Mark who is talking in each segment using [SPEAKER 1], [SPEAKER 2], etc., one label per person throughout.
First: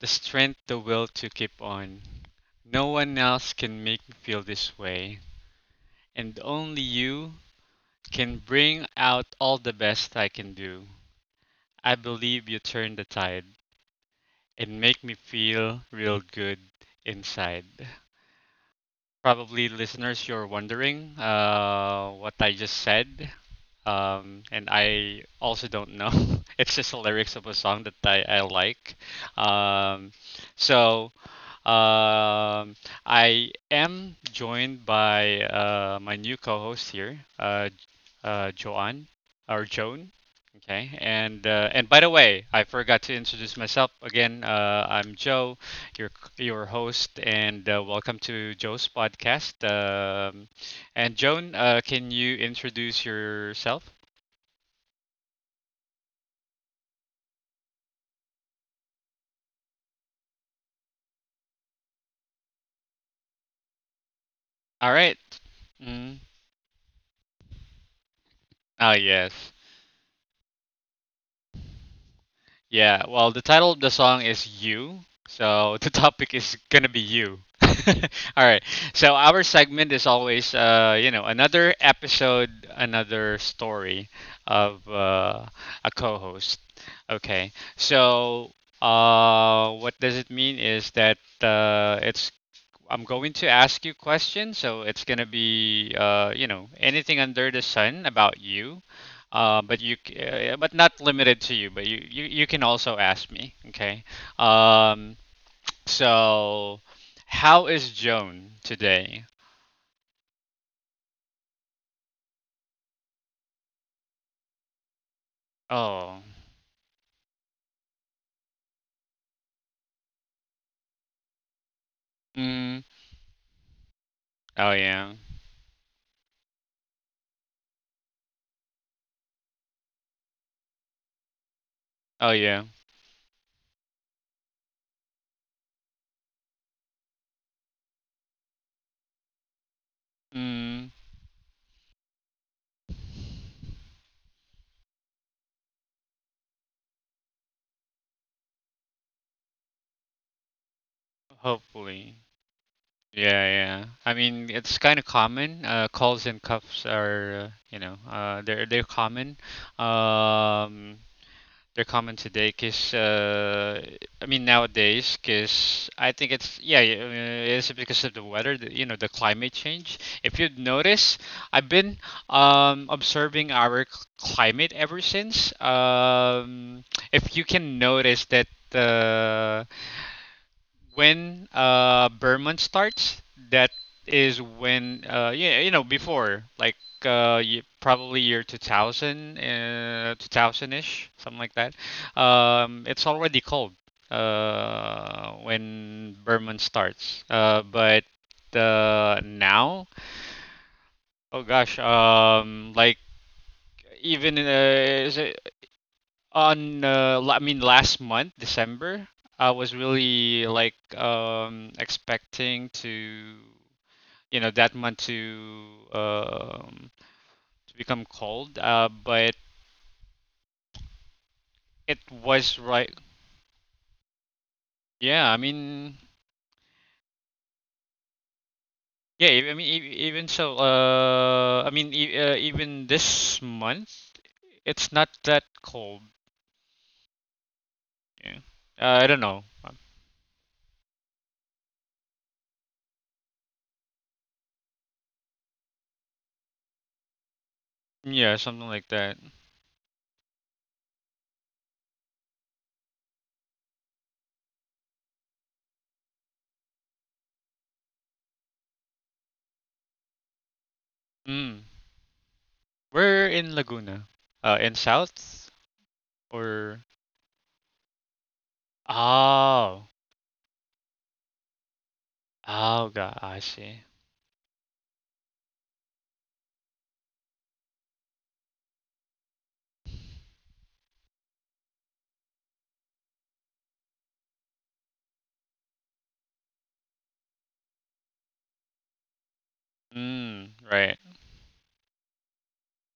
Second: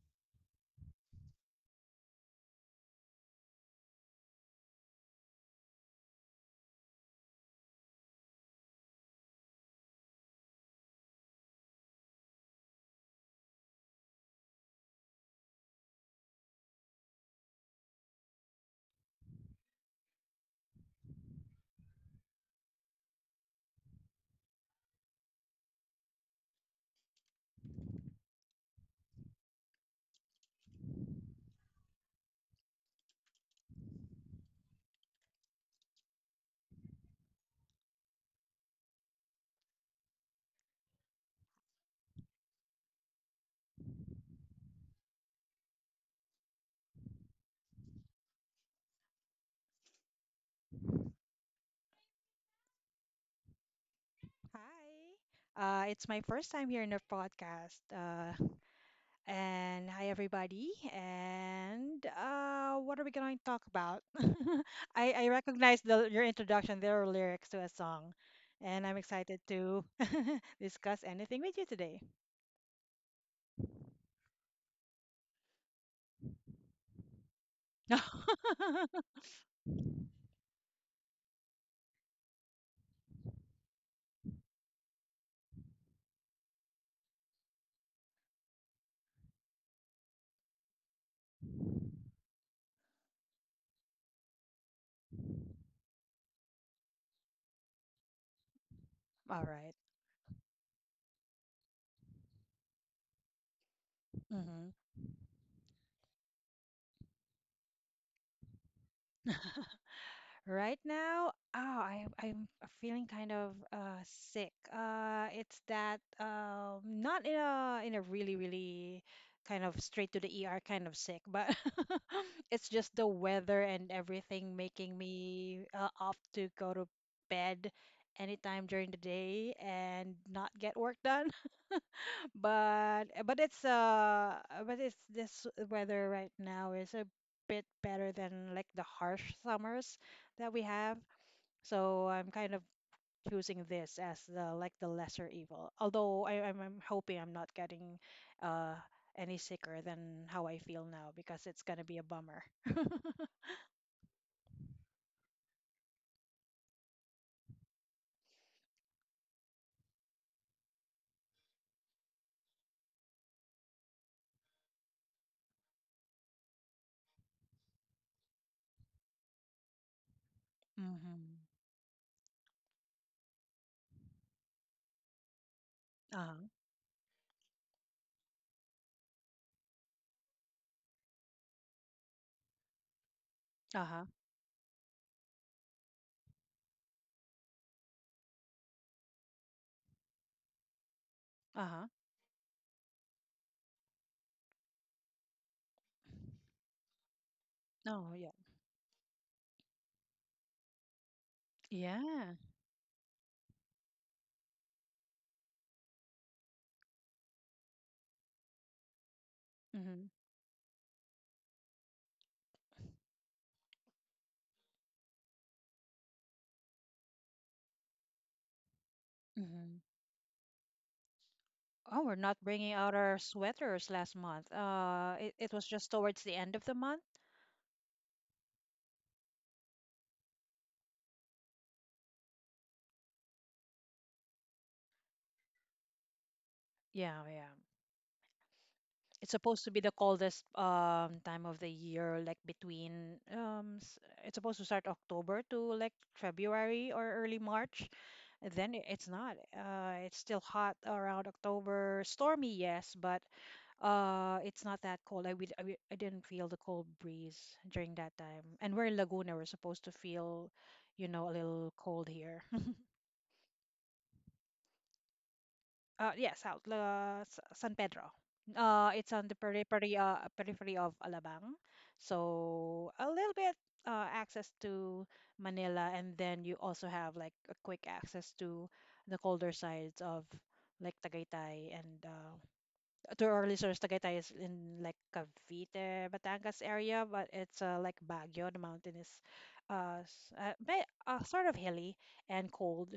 [SPEAKER 1] the strength, the will to keep on. No one else can make me feel this way, and only you can bring out all the best I can do. I believe you turn the tide and make me feel real good inside. Probably, listeners, you're wondering what I just said. And I also don't know. It's just the lyrics of a song that I like. Um, so, Um, I am joined by my new co-host here, Joanne or Joan. Okay, and by the way, I forgot to introduce myself again. I'm Joe, your your host, and welcome to Joe's podcast. And Joan, can you introduce yourself?
[SPEAKER 2] Hi. It's my first time here in the podcast. And hi, everybody. And what are we going to talk about?
[SPEAKER 1] All
[SPEAKER 2] I,
[SPEAKER 1] right.
[SPEAKER 2] I recognize
[SPEAKER 1] Mm.
[SPEAKER 2] your introduction. There are lyrics to a song. And
[SPEAKER 1] Oh
[SPEAKER 2] I'm
[SPEAKER 1] yes.
[SPEAKER 2] excited to discuss anything with you today.
[SPEAKER 1] Yeah, well, the title of the song is You, so the topic is gonna be you.
[SPEAKER 2] All
[SPEAKER 1] All right, so our segment is always, you know, another episode, another story of a co host. Okay, so what does it mean is that it's I'm going to ask you questions, so it's gonna be you know anything under the sun about you,
[SPEAKER 2] right.
[SPEAKER 1] but but not limited to you, but you can also ask me, okay?
[SPEAKER 2] Mm-hmm.
[SPEAKER 1] Um, so how is Joan today?
[SPEAKER 2] Right now, oh, I'm feeling kind of sick. It's that
[SPEAKER 1] Oh,
[SPEAKER 2] not in a really kind of straight to the ER kind of sick, but it's
[SPEAKER 1] mm,
[SPEAKER 2] just the weather and everything
[SPEAKER 1] oh
[SPEAKER 2] making
[SPEAKER 1] yeah,
[SPEAKER 2] me off to go to bed anytime during the day and not get work done.
[SPEAKER 1] oh yeah,
[SPEAKER 2] but eh, but it's this weather right now is a bit better than like the harsh summers that we
[SPEAKER 1] mm,
[SPEAKER 2] have. So I'm kind of choosing this as the lesser evil. Although I'm hoping I'm not getting uh any sicker than how I feel now because it's gonna be a
[SPEAKER 1] hopefully,
[SPEAKER 2] bummer.
[SPEAKER 1] yeah, yeah. I mean, it's kind of common. Calls and cuffs are you know they're common. Um, they're common today because I mean nowadays because I think it's it's because of the weather you know the climate change if you notice
[SPEAKER 2] Mm-hmm.
[SPEAKER 1] I've been observing our climate ever since
[SPEAKER 2] Uh-huh.
[SPEAKER 1] if you can notice that uh, when Berman starts, that
[SPEAKER 2] Uh-huh.
[SPEAKER 1] is when yeah, you know, before like probably year 2000 2000ish, something like that.
[SPEAKER 2] Uh-huh.
[SPEAKER 1] It's already cold when Berman starts. But
[SPEAKER 2] Oh yeah.
[SPEAKER 1] now, oh gosh,
[SPEAKER 2] Yeah.
[SPEAKER 1] like even in is it on I mean last month, December, I was really like expecting to you know that month um to become cold. But
[SPEAKER 2] Mm-hmm.
[SPEAKER 1] it
[SPEAKER 2] Oh, we're not
[SPEAKER 1] was
[SPEAKER 2] bringing out
[SPEAKER 1] right.
[SPEAKER 2] our sweaters last month.
[SPEAKER 1] Yeah, I
[SPEAKER 2] It was just
[SPEAKER 1] mean,
[SPEAKER 2] towards the end of the month.
[SPEAKER 1] yeah, I mean even so, I mean even this month, it's not that cold.
[SPEAKER 2] Yeah, yeah.
[SPEAKER 1] Yeah, I don't
[SPEAKER 2] It's
[SPEAKER 1] know.
[SPEAKER 2] supposed to be the coldest time of the year, like between it's supposed to start October to like February or early March.
[SPEAKER 1] Yeah,
[SPEAKER 2] And
[SPEAKER 1] something
[SPEAKER 2] then
[SPEAKER 1] like
[SPEAKER 2] it's
[SPEAKER 1] that.
[SPEAKER 2] not. It's still hot around October. Stormy, yes, but it's not that cold. I, we I, would- I didn't feel the cold breeze during that time. And we're in Laguna. We're supposed to feel, you know, a
[SPEAKER 1] Mm.
[SPEAKER 2] little cold here.
[SPEAKER 1] We're in Laguna, in South
[SPEAKER 2] Yeah, South,
[SPEAKER 1] or.
[SPEAKER 2] San Pedro. It's on the
[SPEAKER 1] Oh.
[SPEAKER 2] periphery, of Alabang, so
[SPEAKER 1] Oh,
[SPEAKER 2] a
[SPEAKER 1] god,
[SPEAKER 2] little
[SPEAKER 1] I
[SPEAKER 2] bit
[SPEAKER 1] see.
[SPEAKER 2] access to Manila, and then you also have like a quick access to the colder sides of like Tagaytay and to our listeners, Tagaytay is in like Cavite, Batangas area, but it's like Baguio. The mountain is
[SPEAKER 1] Mm, right.
[SPEAKER 2] sort of hilly and cold,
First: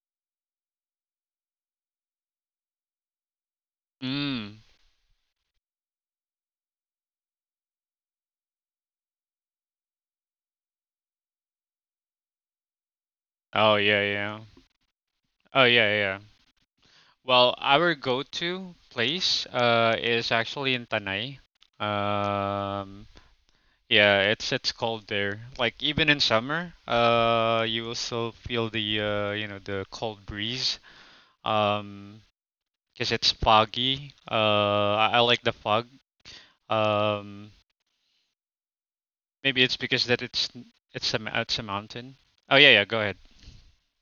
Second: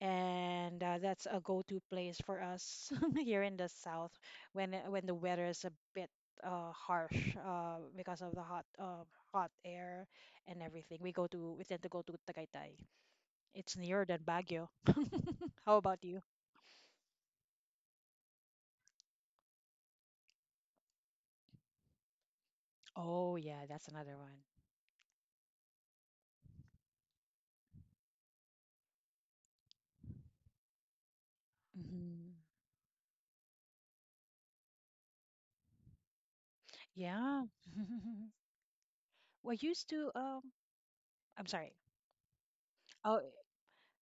[SPEAKER 2] and that's a go-to place for us here in the south
[SPEAKER 1] Mm.
[SPEAKER 2] when when the weather is a bit harsh because of the hot hot air and everything. We tend to go to Tagaytay.
[SPEAKER 1] Oh,
[SPEAKER 2] It's
[SPEAKER 1] yeah,
[SPEAKER 2] nearer than
[SPEAKER 1] yeah.
[SPEAKER 2] Baguio.
[SPEAKER 1] Oh,
[SPEAKER 2] How
[SPEAKER 1] yeah,
[SPEAKER 2] about
[SPEAKER 1] yeah.
[SPEAKER 2] you?
[SPEAKER 1] Well, our go-to place is actually in Tanay. Um,
[SPEAKER 2] Oh yeah, that's another
[SPEAKER 1] yeah,
[SPEAKER 2] one.
[SPEAKER 1] it's cold there. Like even in summer, you will still feel the you know the cold breeze. Um,
[SPEAKER 2] Hmm.
[SPEAKER 1] because it's foggy. I like the fog.
[SPEAKER 2] Yeah.
[SPEAKER 1] Um,
[SPEAKER 2] Well, I
[SPEAKER 1] Maybe it's
[SPEAKER 2] used
[SPEAKER 1] because
[SPEAKER 2] to
[SPEAKER 1] that it's a
[SPEAKER 2] I'm sorry.
[SPEAKER 1] mountain. Oh yeah, yeah, go ahead.
[SPEAKER 2] Oh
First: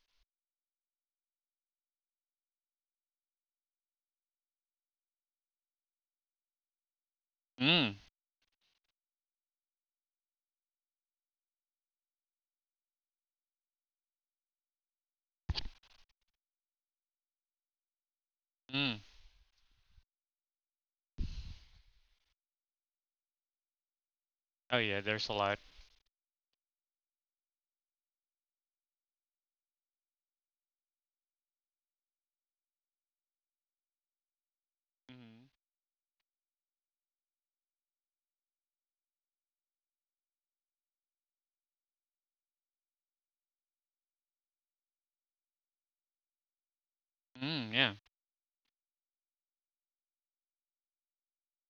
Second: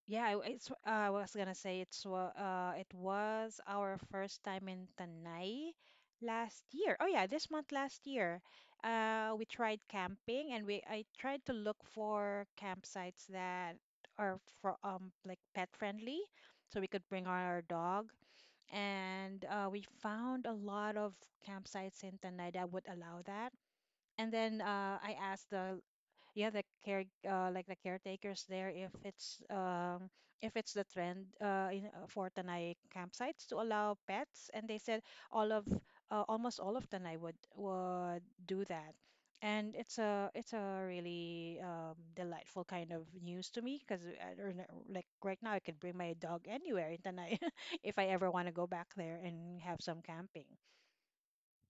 [SPEAKER 2] yeah, it's I was gonna say it's it was our first time in Tanay last year. Oh yeah, this month
[SPEAKER 1] Mm,
[SPEAKER 2] last year. We tried camping and we I tried to look for campsites that are for like pet friendly so we could bring our dog
[SPEAKER 1] mm.
[SPEAKER 2] and we found a lot of campsites in Tanay that would allow that. And then
[SPEAKER 1] Oh yeah,
[SPEAKER 2] I
[SPEAKER 1] there's a
[SPEAKER 2] asked
[SPEAKER 1] lot.
[SPEAKER 2] the caretakers there if it's the trend in for Tanay campsites to allow pets, and they said
[SPEAKER 1] Mm-hmm.
[SPEAKER 2] all of almost all of Tanay would do that, and it's a really delightful kind of news to me because I don't know, like right now I could bring my dog anywhere in Tanay
[SPEAKER 1] Mm, yeah.
[SPEAKER 2] if I ever want to go back there and have some camping.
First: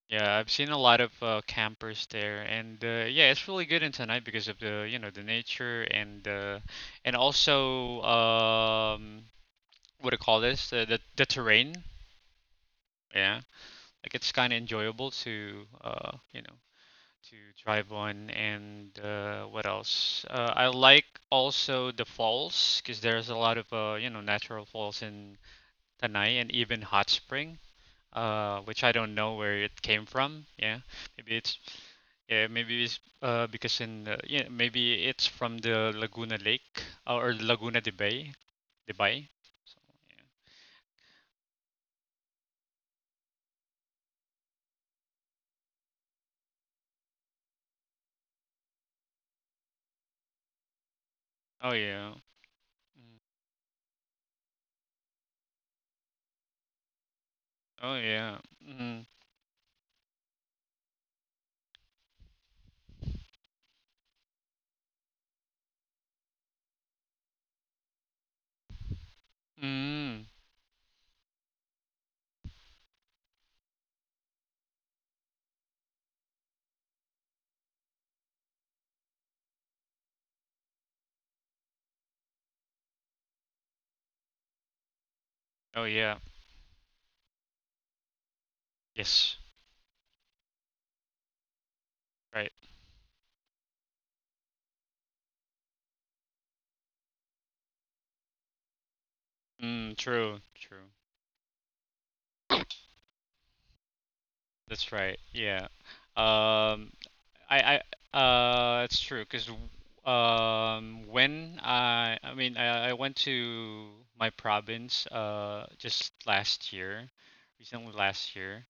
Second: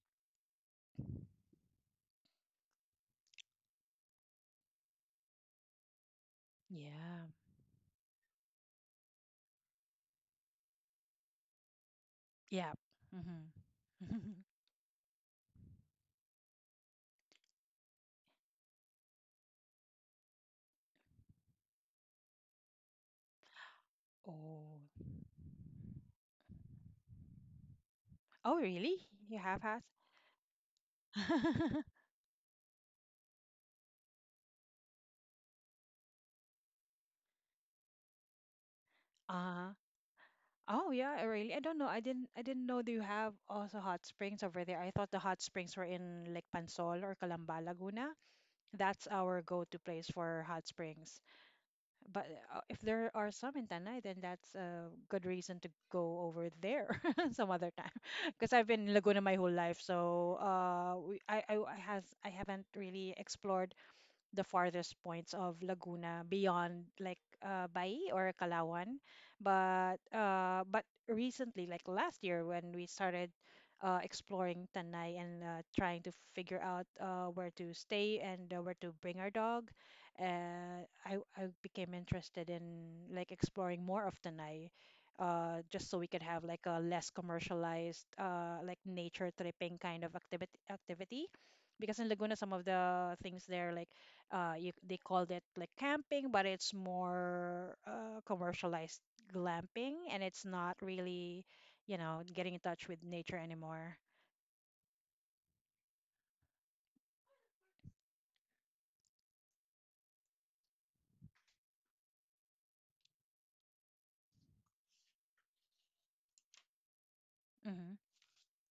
[SPEAKER 1] Yeah, I've seen a lot of campers there, and yeah, it's really good in Tanai because of the you know the nature and
[SPEAKER 2] Yeah,
[SPEAKER 1] also what do you call this? The terrain.
[SPEAKER 2] yeah.
[SPEAKER 1] Yeah,
[SPEAKER 2] Hmm.
[SPEAKER 1] like it's kind of enjoyable to you know to drive on, and what else? I like also the falls because there's a lot of you know natural
[SPEAKER 2] Oh.
[SPEAKER 1] falls in Tanai and even hot springs
[SPEAKER 2] Oh
[SPEAKER 1] which I
[SPEAKER 2] really,
[SPEAKER 1] don't know
[SPEAKER 2] you
[SPEAKER 1] where
[SPEAKER 2] have had.
[SPEAKER 1] it came from. Yeah, maybe it's yeah, maybe it's because in yeah, maybe it's from the Laguna Lake or Laguna de Bay, de Bay.
[SPEAKER 2] Uh-huh. Oh yeah, really? I don't know. I didn't know that you have also hot springs over there. I thought the hot springs were in like Pansol or Calamba, Laguna. That's our go-to place for hot springs.
[SPEAKER 1] So yeah. Oh yeah,
[SPEAKER 2] But if there are some in Tanay, then that's a good reason to go over there some other time.
[SPEAKER 1] oh yeah,
[SPEAKER 2] Because I've been in
[SPEAKER 1] mm,
[SPEAKER 2] Laguna my whole life, so we, I has I haven't really explored the farthest points of Laguna beyond like Bai or Kalawan. But
[SPEAKER 1] mm,
[SPEAKER 2] uh, but recently, like last year, when we started exploring Tanay and trying to figure out where to stay and where to bring our dog, I became interested in like exploring more of Tanay.
[SPEAKER 1] oh
[SPEAKER 2] Just so we
[SPEAKER 1] yeah,
[SPEAKER 2] could have like a less commercialized, like nature
[SPEAKER 1] yes,
[SPEAKER 2] tripping kind of activity, because in Laguna,
[SPEAKER 1] right,
[SPEAKER 2] some of the things there, like they called it like camping, but it's more commercialized
[SPEAKER 1] mm,
[SPEAKER 2] glamping, and
[SPEAKER 1] true,
[SPEAKER 2] it's not
[SPEAKER 1] true.
[SPEAKER 2] really, you know, getting in touch with nature anymore.
[SPEAKER 1] That's right. Yeah. Um, I I It's true because when I mean I went to my province just last year, recently
[SPEAKER 2] Hmm.
[SPEAKER 1] last year.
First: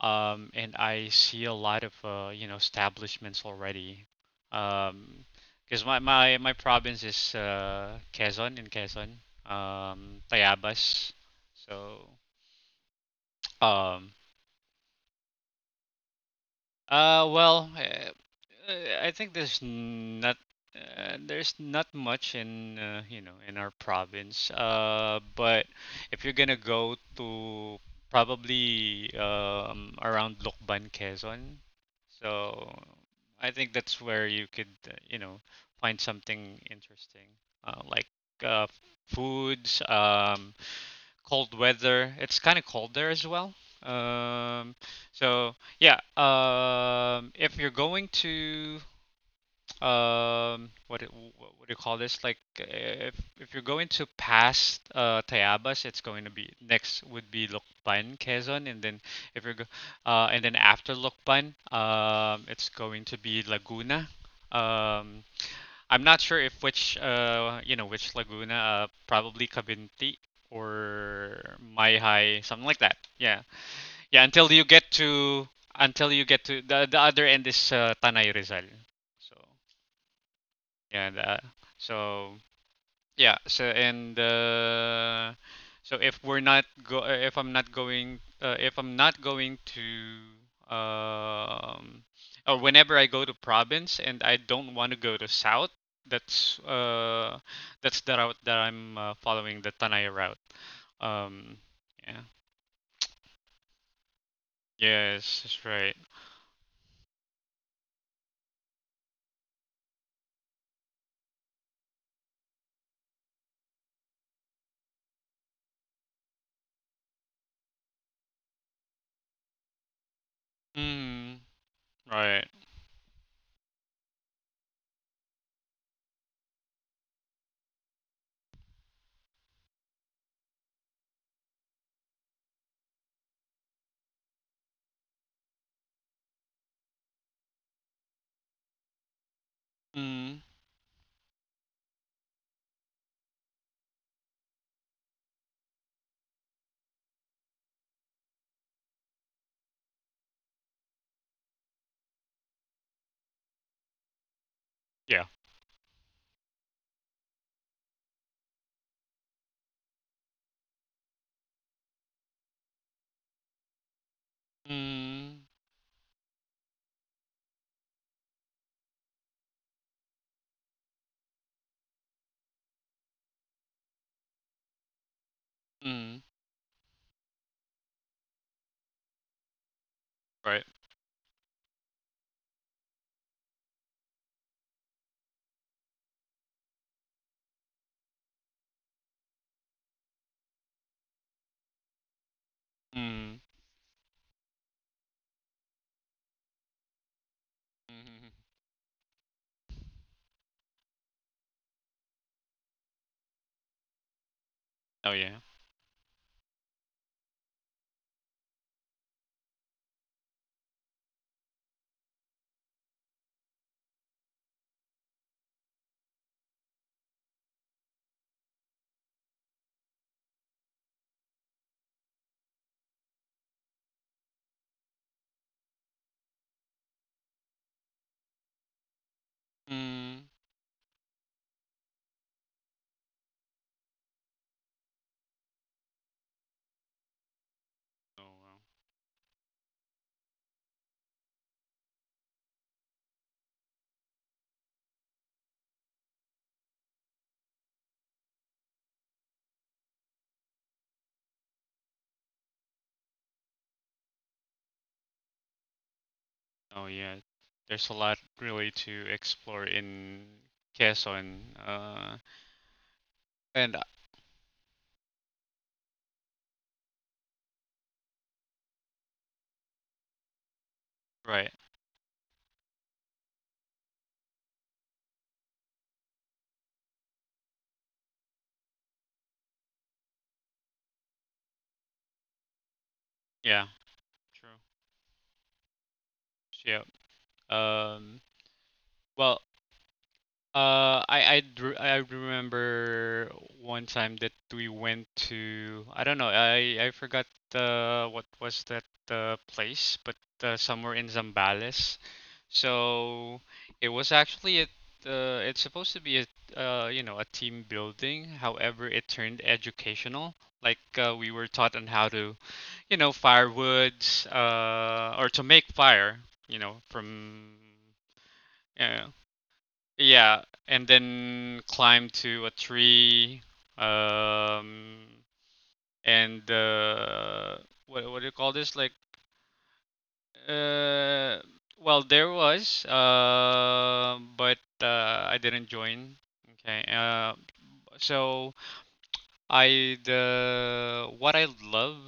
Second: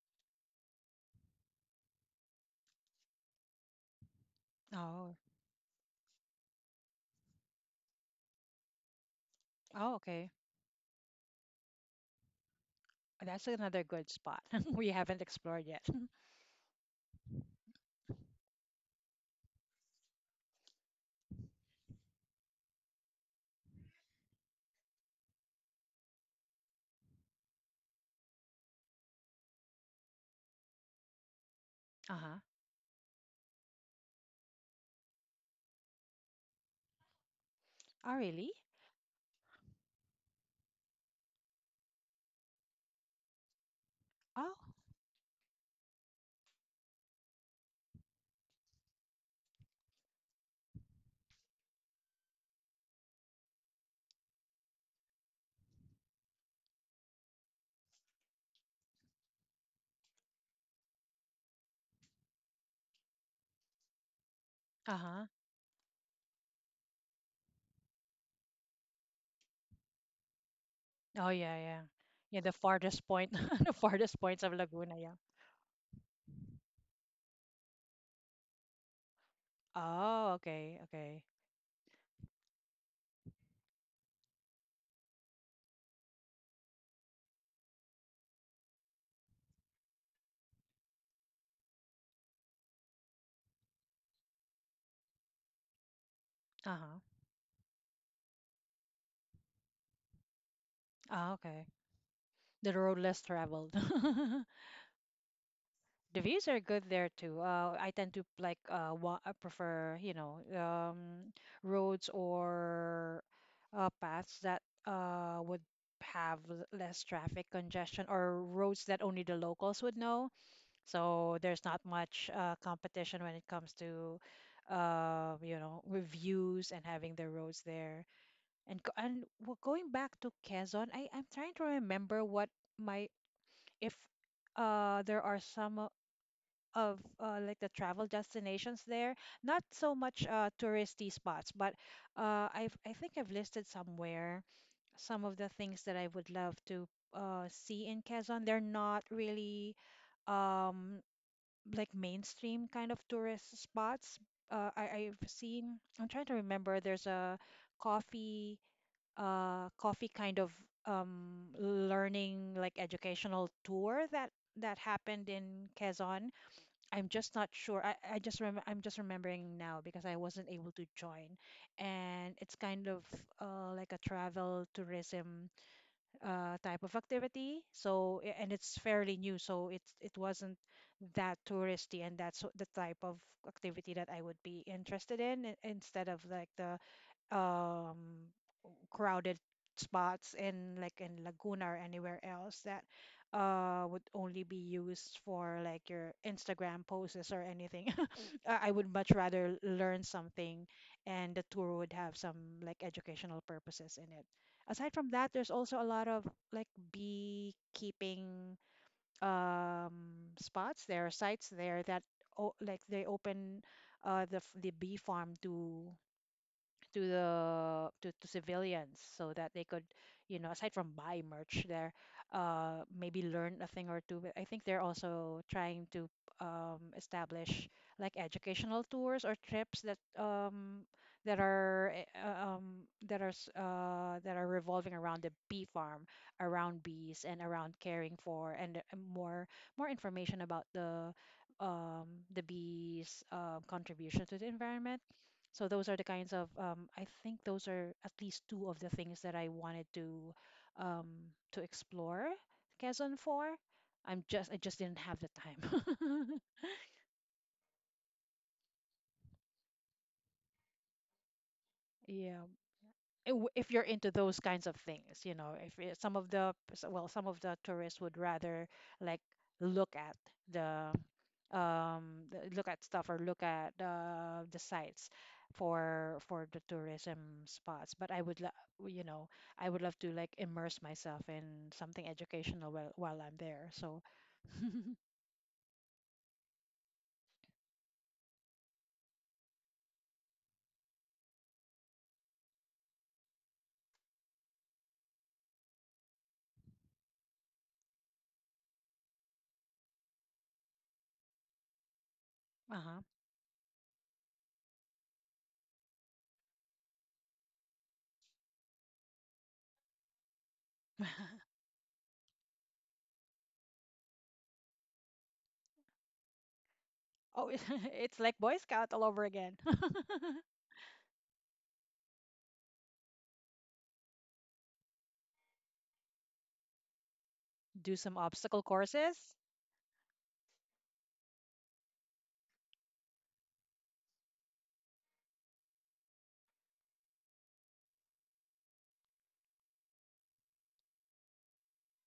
[SPEAKER 1] And I see a lot of you know establishments already.
[SPEAKER 2] Oh.
[SPEAKER 1] Um because my province is Quezon in Quezon,
[SPEAKER 2] Oh okay.
[SPEAKER 1] Tayabas. So
[SPEAKER 2] That's another good
[SPEAKER 1] um
[SPEAKER 2] spot. We haven't explored yet.
[SPEAKER 1] Uh, well, uh, uh, I think there's not much in you know in our province. But if you're gonna go to probably around Lukban, Quezon,
[SPEAKER 2] Uh-huh.
[SPEAKER 1] so I think that's where you could you know find something interesting, uh, like
[SPEAKER 2] Oh really.
[SPEAKER 1] uh, foods. Cold weather. It's kind of cold there as well.
[SPEAKER 2] Oh.
[SPEAKER 1] Um, so yeah, if you're going to um, what it- what do you call this? Like if you're going to pass Tayabas, it's going to be next would be Lukban, Quezon, and then if you're go, and then after Lukban, it's going to be Laguna. Um,
[SPEAKER 2] Uh-huh.
[SPEAKER 1] I'm not sure if which you know which Laguna probably Cavinti
[SPEAKER 2] Oh
[SPEAKER 1] or
[SPEAKER 2] yeah, yeah. Yeah,
[SPEAKER 1] Maihai
[SPEAKER 2] the
[SPEAKER 1] something like that.
[SPEAKER 2] farthest point,
[SPEAKER 1] Yeah.
[SPEAKER 2] the farthest
[SPEAKER 1] Yeah,
[SPEAKER 2] points
[SPEAKER 1] until
[SPEAKER 2] of
[SPEAKER 1] you get
[SPEAKER 2] Laguna. Yeah.
[SPEAKER 1] to until you get to the other end is Tanay Rizal. So,
[SPEAKER 2] Oh okay,
[SPEAKER 1] yeah,
[SPEAKER 2] okay.
[SPEAKER 1] the, so yeah. So and if we're not go if I'm not going if I'm not going to or whenever I go to province and I don't want to go to south, that's
[SPEAKER 2] Uh-huh.
[SPEAKER 1] uh that's the route that I'm following the Tanay route.
[SPEAKER 2] Oh
[SPEAKER 1] Um.
[SPEAKER 2] okay.
[SPEAKER 1] Yeah.
[SPEAKER 2] The road less traveled.
[SPEAKER 1] Yes. That's right.
[SPEAKER 2] The views are good there too. I tend to like I prefer, you know, roads or paths that would have less traffic congestion or roads that only the locals would know.
[SPEAKER 1] Mm.
[SPEAKER 2] So there's not much
[SPEAKER 1] Right.
[SPEAKER 2] competition when it comes to you know, reviews and having the roads there. And going back to Quezon, I'm trying to remember what my if there are some of like the travel destinations there. Not so much
[SPEAKER 1] Mm.
[SPEAKER 2] touristy spots, but I think I've listed somewhere some of the things that I would love to see in Quezon. They're not really um, like mainstream kind of tourist spots.
[SPEAKER 1] Yeah.
[SPEAKER 2] I've seen, I'm trying to remember, there's a coffee, coffee kind of learning, like educational tour that happened
[SPEAKER 1] Mm.
[SPEAKER 2] in Quezon. I'm just not sure. I'm just remembering now because I wasn't able to join. And it's kind of like a travel tourism
[SPEAKER 1] Mm.
[SPEAKER 2] type of activity. So and it's fairly new, so it wasn't
[SPEAKER 1] Right.
[SPEAKER 2] that touristy, and the type of activity that I would be interested in, instead of like the um crowded spots in like in Laguna or anywhere else that
[SPEAKER 1] Mm.
[SPEAKER 2] would only be used for like your Instagram posts or anything.
[SPEAKER 1] hmm
[SPEAKER 2] I would much rather learn something, and the tour would have some like educational purposes in it. Aside from
[SPEAKER 1] Oh
[SPEAKER 2] that,
[SPEAKER 1] yeah.
[SPEAKER 2] there's also a lot of like beekeeping spots. There are sites there that o like they open the bee farm to to the to civilians so that they could, you know, aside from buy merch there, maybe learn a thing or two, but I think they're also trying to establish like educational tours or trips
[SPEAKER 1] Mm.
[SPEAKER 2] that are that are revolving around the bee farm, around bees, and around caring
[SPEAKER 1] Oh,
[SPEAKER 2] for
[SPEAKER 1] wow.
[SPEAKER 2] and more information about um the bees' contribution to the environment. So those are the kinds of I think those are at least two of the things that I wanted um, to explore Quezon for. I just didn't have the time.
[SPEAKER 1] Oh yeah, there's a lot really to explore in Quezon. Uh,
[SPEAKER 2] Yeah, if
[SPEAKER 1] and
[SPEAKER 2] you're into those kinds of things, you know, if it- some of the well, some of the tourists would rather like look at the
[SPEAKER 1] right,
[SPEAKER 2] look at stuff or look at the sites for the tourism spots, but I would you know, I would love to like immerse myself in something educational while I'm
[SPEAKER 1] yeah,
[SPEAKER 2] there, so
[SPEAKER 1] true. Yeah. Um, well, I remember one time that we went to I don't know I forgot what was that place but somewhere in Zambales,
[SPEAKER 2] uh-huh.
[SPEAKER 1] so it was actually a it's supposed to be a you know a team building. However, it turned educational. Like we were taught on how to you know firewoods or to make fire you know from.
[SPEAKER 2] Oh. It's like boy scout all
[SPEAKER 1] Yeah.
[SPEAKER 2] over again.
[SPEAKER 1] Yeah, and then climb to a tree. Um, and
[SPEAKER 2] Do some
[SPEAKER 1] what do you call
[SPEAKER 2] obstacle
[SPEAKER 1] this? Like,
[SPEAKER 2] courses.
[SPEAKER 1] uh, well, there was, but I didn't join. Okay. So I the what I love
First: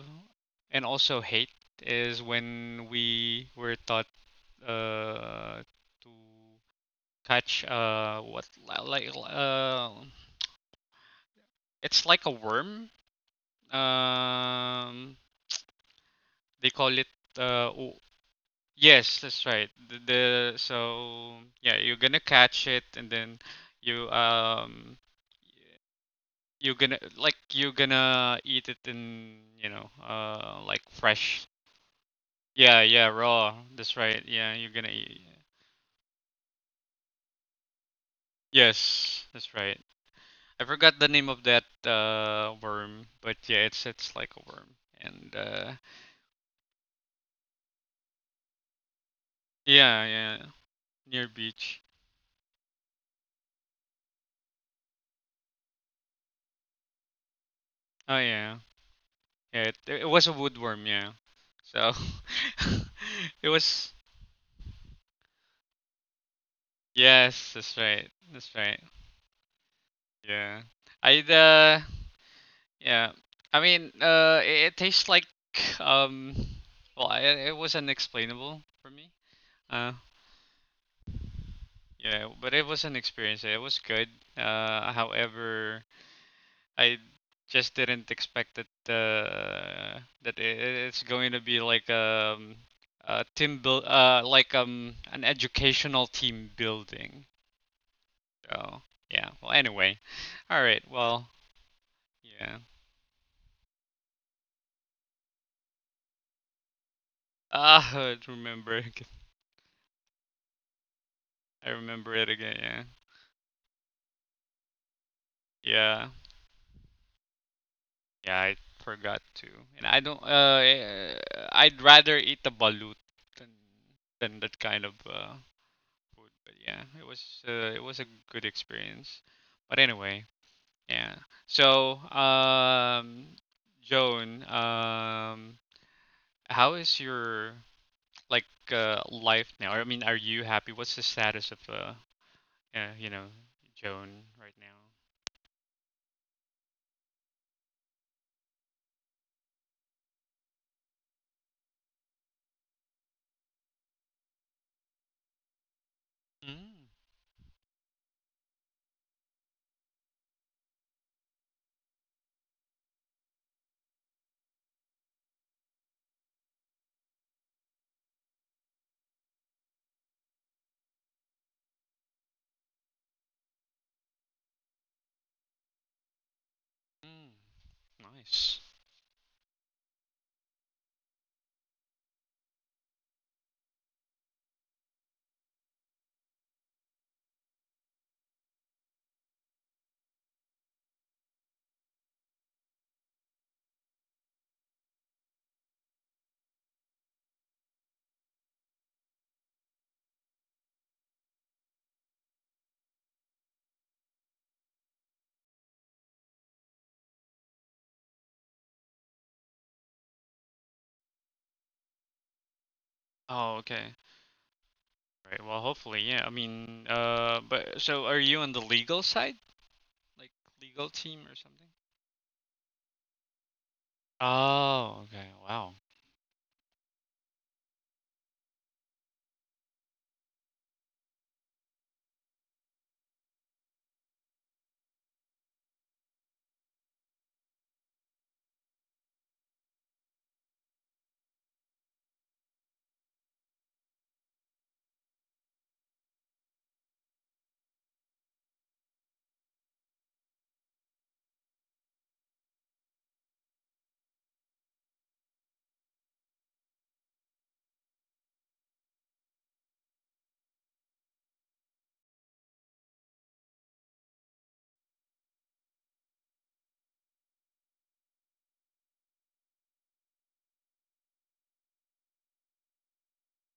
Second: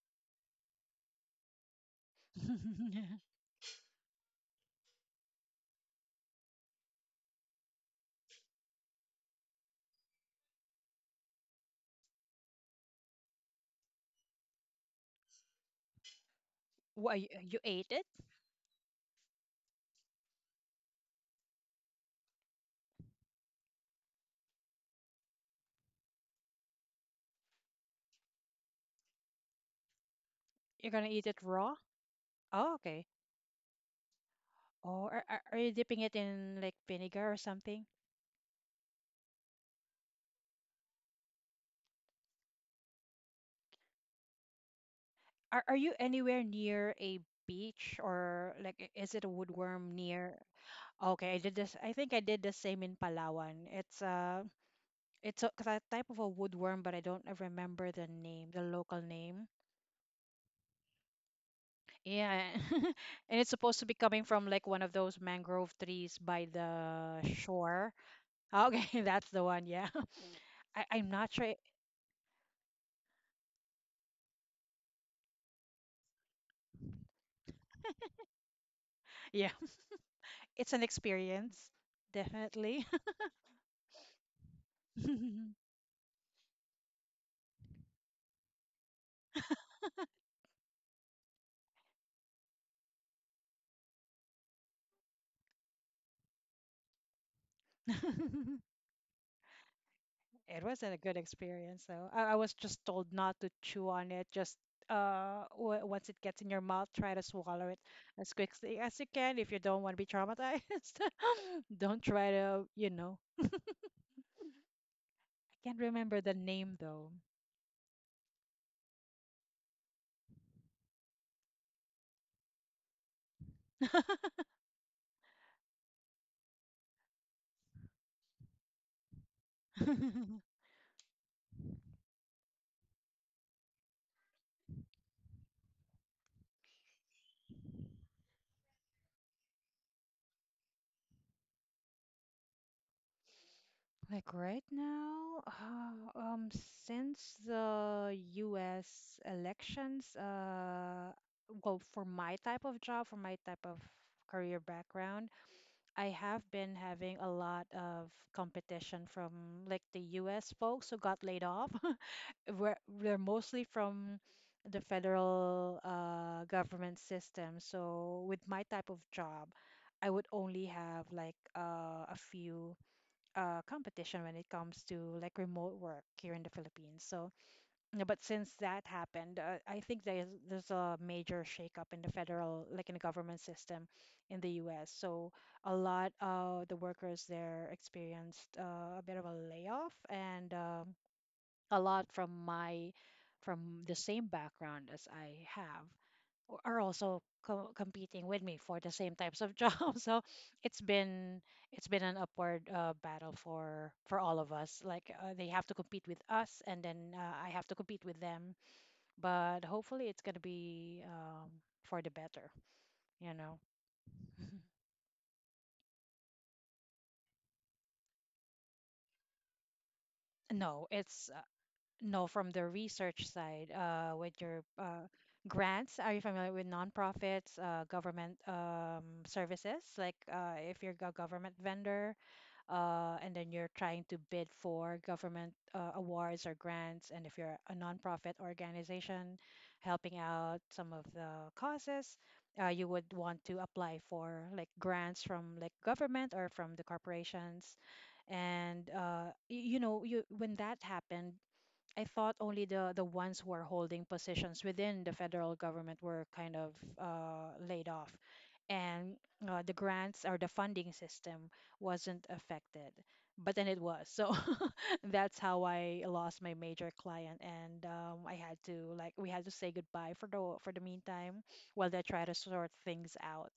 [SPEAKER 1] and also hate is when we were taught uh to catch like it's like a worm. Um, they call it.
[SPEAKER 2] What, you
[SPEAKER 1] Uh,
[SPEAKER 2] ate
[SPEAKER 1] o-
[SPEAKER 2] it?
[SPEAKER 1] yes, that's right. The so yeah, you're gonna catch it, and then you um you're gonna you're gonna eat it in you know like
[SPEAKER 2] You're gonna eat it
[SPEAKER 1] fresh.
[SPEAKER 2] raw? Oh
[SPEAKER 1] Yeah,
[SPEAKER 2] okay.
[SPEAKER 1] yeah, raw. That's right. Yeah, you're gonna
[SPEAKER 2] Oh,
[SPEAKER 1] eat.
[SPEAKER 2] are you dipping it in like vinegar or something?
[SPEAKER 1] Yes, that's right. I forgot the name of that worm, but yeah, it's like a worm, and
[SPEAKER 2] Are you anywhere near a beach, or like is it a woodworm
[SPEAKER 1] yeah,
[SPEAKER 2] near?
[SPEAKER 1] yeah, near
[SPEAKER 2] Okay, I did this.
[SPEAKER 1] beach.
[SPEAKER 2] I think I did the same in Palawan. It's a type of a woodworm, but I don't remember the
[SPEAKER 1] Oh
[SPEAKER 2] name,
[SPEAKER 1] yeah.
[SPEAKER 2] the local name.
[SPEAKER 1] Yeah, it was a woodworm, yeah. So
[SPEAKER 2] Yeah, and
[SPEAKER 1] it
[SPEAKER 2] it's supposed to
[SPEAKER 1] was
[SPEAKER 2] be coming from like one of those mangrove trees by the
[SPEAKER 1] yes, that's
[SPEAKER 2] shore.
[SPEAKER 1] right. That's right.
[SPEAKER 2] Okay, that's the one. Yeah,
[SPEAKER 1] Yeah.
[SPEAKER 2] I'm
[SPEAKER 1] I
[SPEAKER 2] not sure.
[SPEAKER 1] yeah. I mean, it tastes like um well, it was unexplainable for me.
[SPEAKER 2] Yeah,
[SPEAKER 1] Uh
[SPEAKER 2] it's an experience,
[SPEAKER 1] yeah, but it was
[SPEAKER 2] definitely.
[SPEAKER 1] an experience. It was good. However, I just didn't expect that it's going to be like a team build an educational team building. So yeah. Well, anyway. All
[SPEAKER 2] It
[SPEAKER 1] right.
[SPEAKER 2] wasn't a good
[SPEAKER 1] Well,
[SPEAKER 2] experience, though. I was
[SPEAKER 1] yeah.
[SPEAKER 2] just told not to chew on it. Just w once it gets in your mouth, try to swallow it
[SPEAKER 1] Ah, I
[SPEAKER 2] as
[SPEAKER 1] remember.
[SPEAKER 2] quickly as
[SPEAKER 1] Ag-
[SPEAKER 2] you can if you don't want to be traumatized.
[SPEAKER 1] I
[SPEAKER 2] Don't
[SPEAKER 1] remember it
[SPEAKER 2] try
[SPEAKER 1] again.
[SPEAKER 2] to,
[SPEAKER 1] Yeah.
[SPEAKER 2] you know. I can't
[SPEAKER 1] Yeah.
[SPEAKER 2] remember the name though.
[SPEAKER 1] Yeah. I forgot to. And I don't. I'd rather eat the balut than that kind of food, but yeah, it was a good experience. But anyway, yeah. So, Joan, how is your like life now? I mean, are you happy? What's the status of you know, Joan
[SPEAKER 2] Like
[SPEAKER 1] right
[SPEAKER 2] right
[SPEAKER 1] now?
[SPEAKER 2] now, since the U.S. elections, well, for my type of job, for my type of career background, I have been
[SPEAKER 1] Mm,
[SPEAKER 2] having a lot of competition from like the U.S. folks who got laid off. Where they're mostly from the federal government system. So with my type of job, I would only have like a few competition when it comes to like remote work here in the Philippines.
[SPEAKER 1] mm,
[SPEAKER 2] But since
[SPEAKER 1] nice.
[SPEAKER 2] that happened, I think there's a major shakeup in the federal, like in the government system in the U.S. So a lot of the workers there experienced a bit of a layoff, and a lot from my from the same background as I have are also co competing with me for the same types of jobs. So it's been it's been an upward battle for all of us. Like they have to compete with us, and then I have to compete with them, but hopefully it's gonna be for the better, you
[SPEAKER 1] Oh,
[SPEAKER 2] know.
[SPEAKER 1] okay. Right. Well, hopefully, yeah. I mean, but so are you on the legal side, like
[SPEAKER 2] No,
[SPEAKER 1] legal team
[SPEAKER 2] it's
[SPEAKER 1] or something?
[SPEAKER 2] no, from the research side. With your
[SPEAKER 1] Oh, okay. Wow.
[SPEAKER 2] grants, are you familiar with nonprofits, government services? Like if you're a government vendor, and then you're trying to bid for government awards or grants. And if you're a nonprofit organization helping out some of the causes, you would want to apply for like grants from like government or from the corporations. And you know, you when that happened, I thought only the ones who are holding positions within the federal government were kind of laid off, and the grants or the funding system wasn't affected. But then it was, so that's how I lost my major client, and I had to like we had to say goodbye for the meantime while they try to sort things out,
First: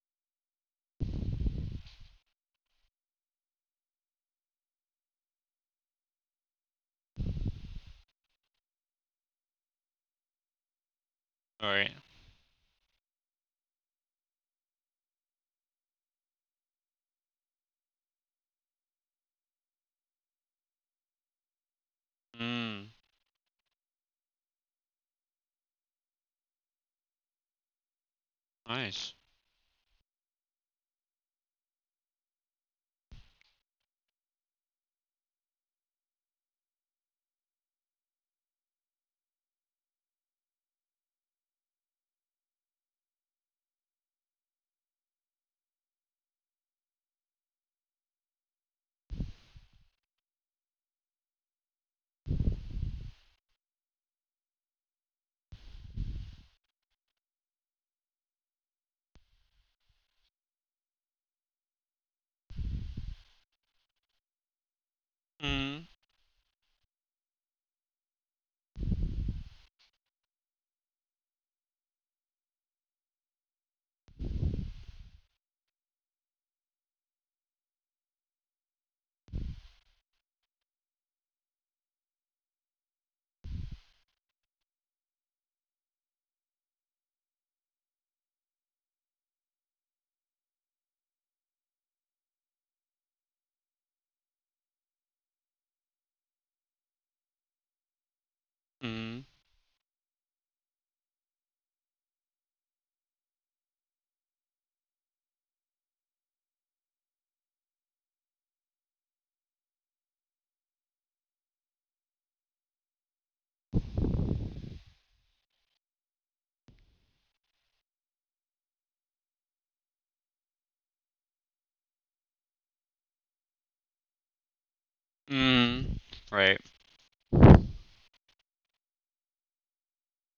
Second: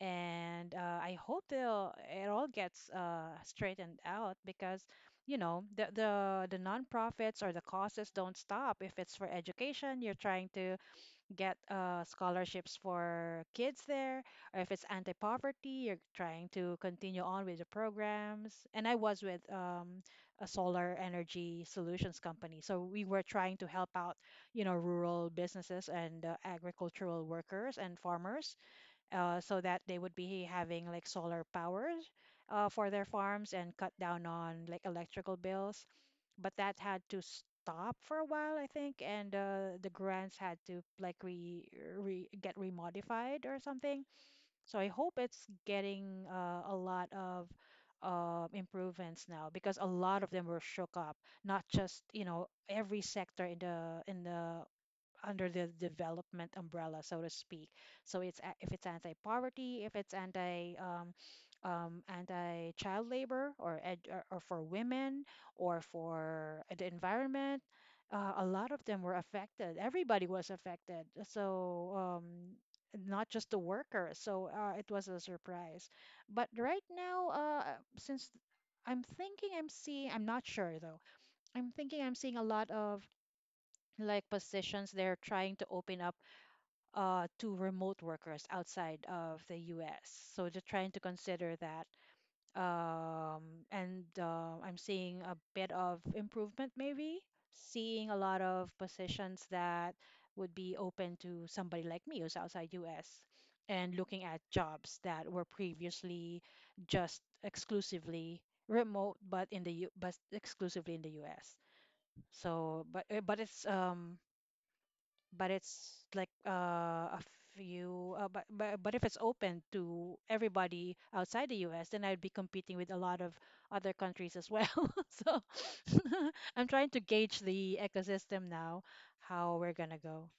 [SPEAKER 2] and I hope they'll, it all gets straightened out because, you know, the nonprofits or the causes don't stop. If it's for education, you're trying to get
[SPEAKER 1] All right.
[SPEAKER 2] scholarships for kids there, or if it's anti-poverty, you're trying to continue on with the programs. And I was with a solar energy solutions company, so
[SPEAKER 1] Mm.
[SPEAKER 2] we were trying to help out, you know, rural businesses and agricultural workers and farmers
[SPEAKER 1] Nice.
[SPEAKER 2] so that they would be having like solar power for their farms and cut down on like electrical bills. But that had to stop for a while, I think, and the grants had to like re, re get remodified or something. So I hope it's getting a lot of improvements now because a lot of them were shook up. Not just you know every sector in the under the development umbrella, so to speak. So if it's anti-poverty, if it's anti-child labor or or for women,
[SPEAKER 1] Mm,
[SPEAKER 2] or for the environment, a lot of them were affected. Everybody was affected. So um, not just the workers. So it was a surprise. But right now, since I'm thinking I'm seeing, I'm not sure though. I'm thinking I'm seeing a lot of like positions they're trying to open up to remote workers outside of the US. So they're trying to consider that. Um, and I'm seeing a bit of improvement, maybe, seeing a lot of
[SPEAKER 1] mm,
[SPEAKER 2] positions that would be open to somebody like me who's outside U.S. and looking at jobs that were previously just exclusively remote but in the U but exclusively in the US. So but eh, but it's like a few but if it's open to everybody outside the U.S., then I'd be competing with a lot of other countries as well. so
[SPEAKER 1] mm. Right.
[SPEAKER 2] I'm trying to gauge
[SPEAKER 1] Well,
[SPEAKER 2] the ecosystem now, how we're gonna go.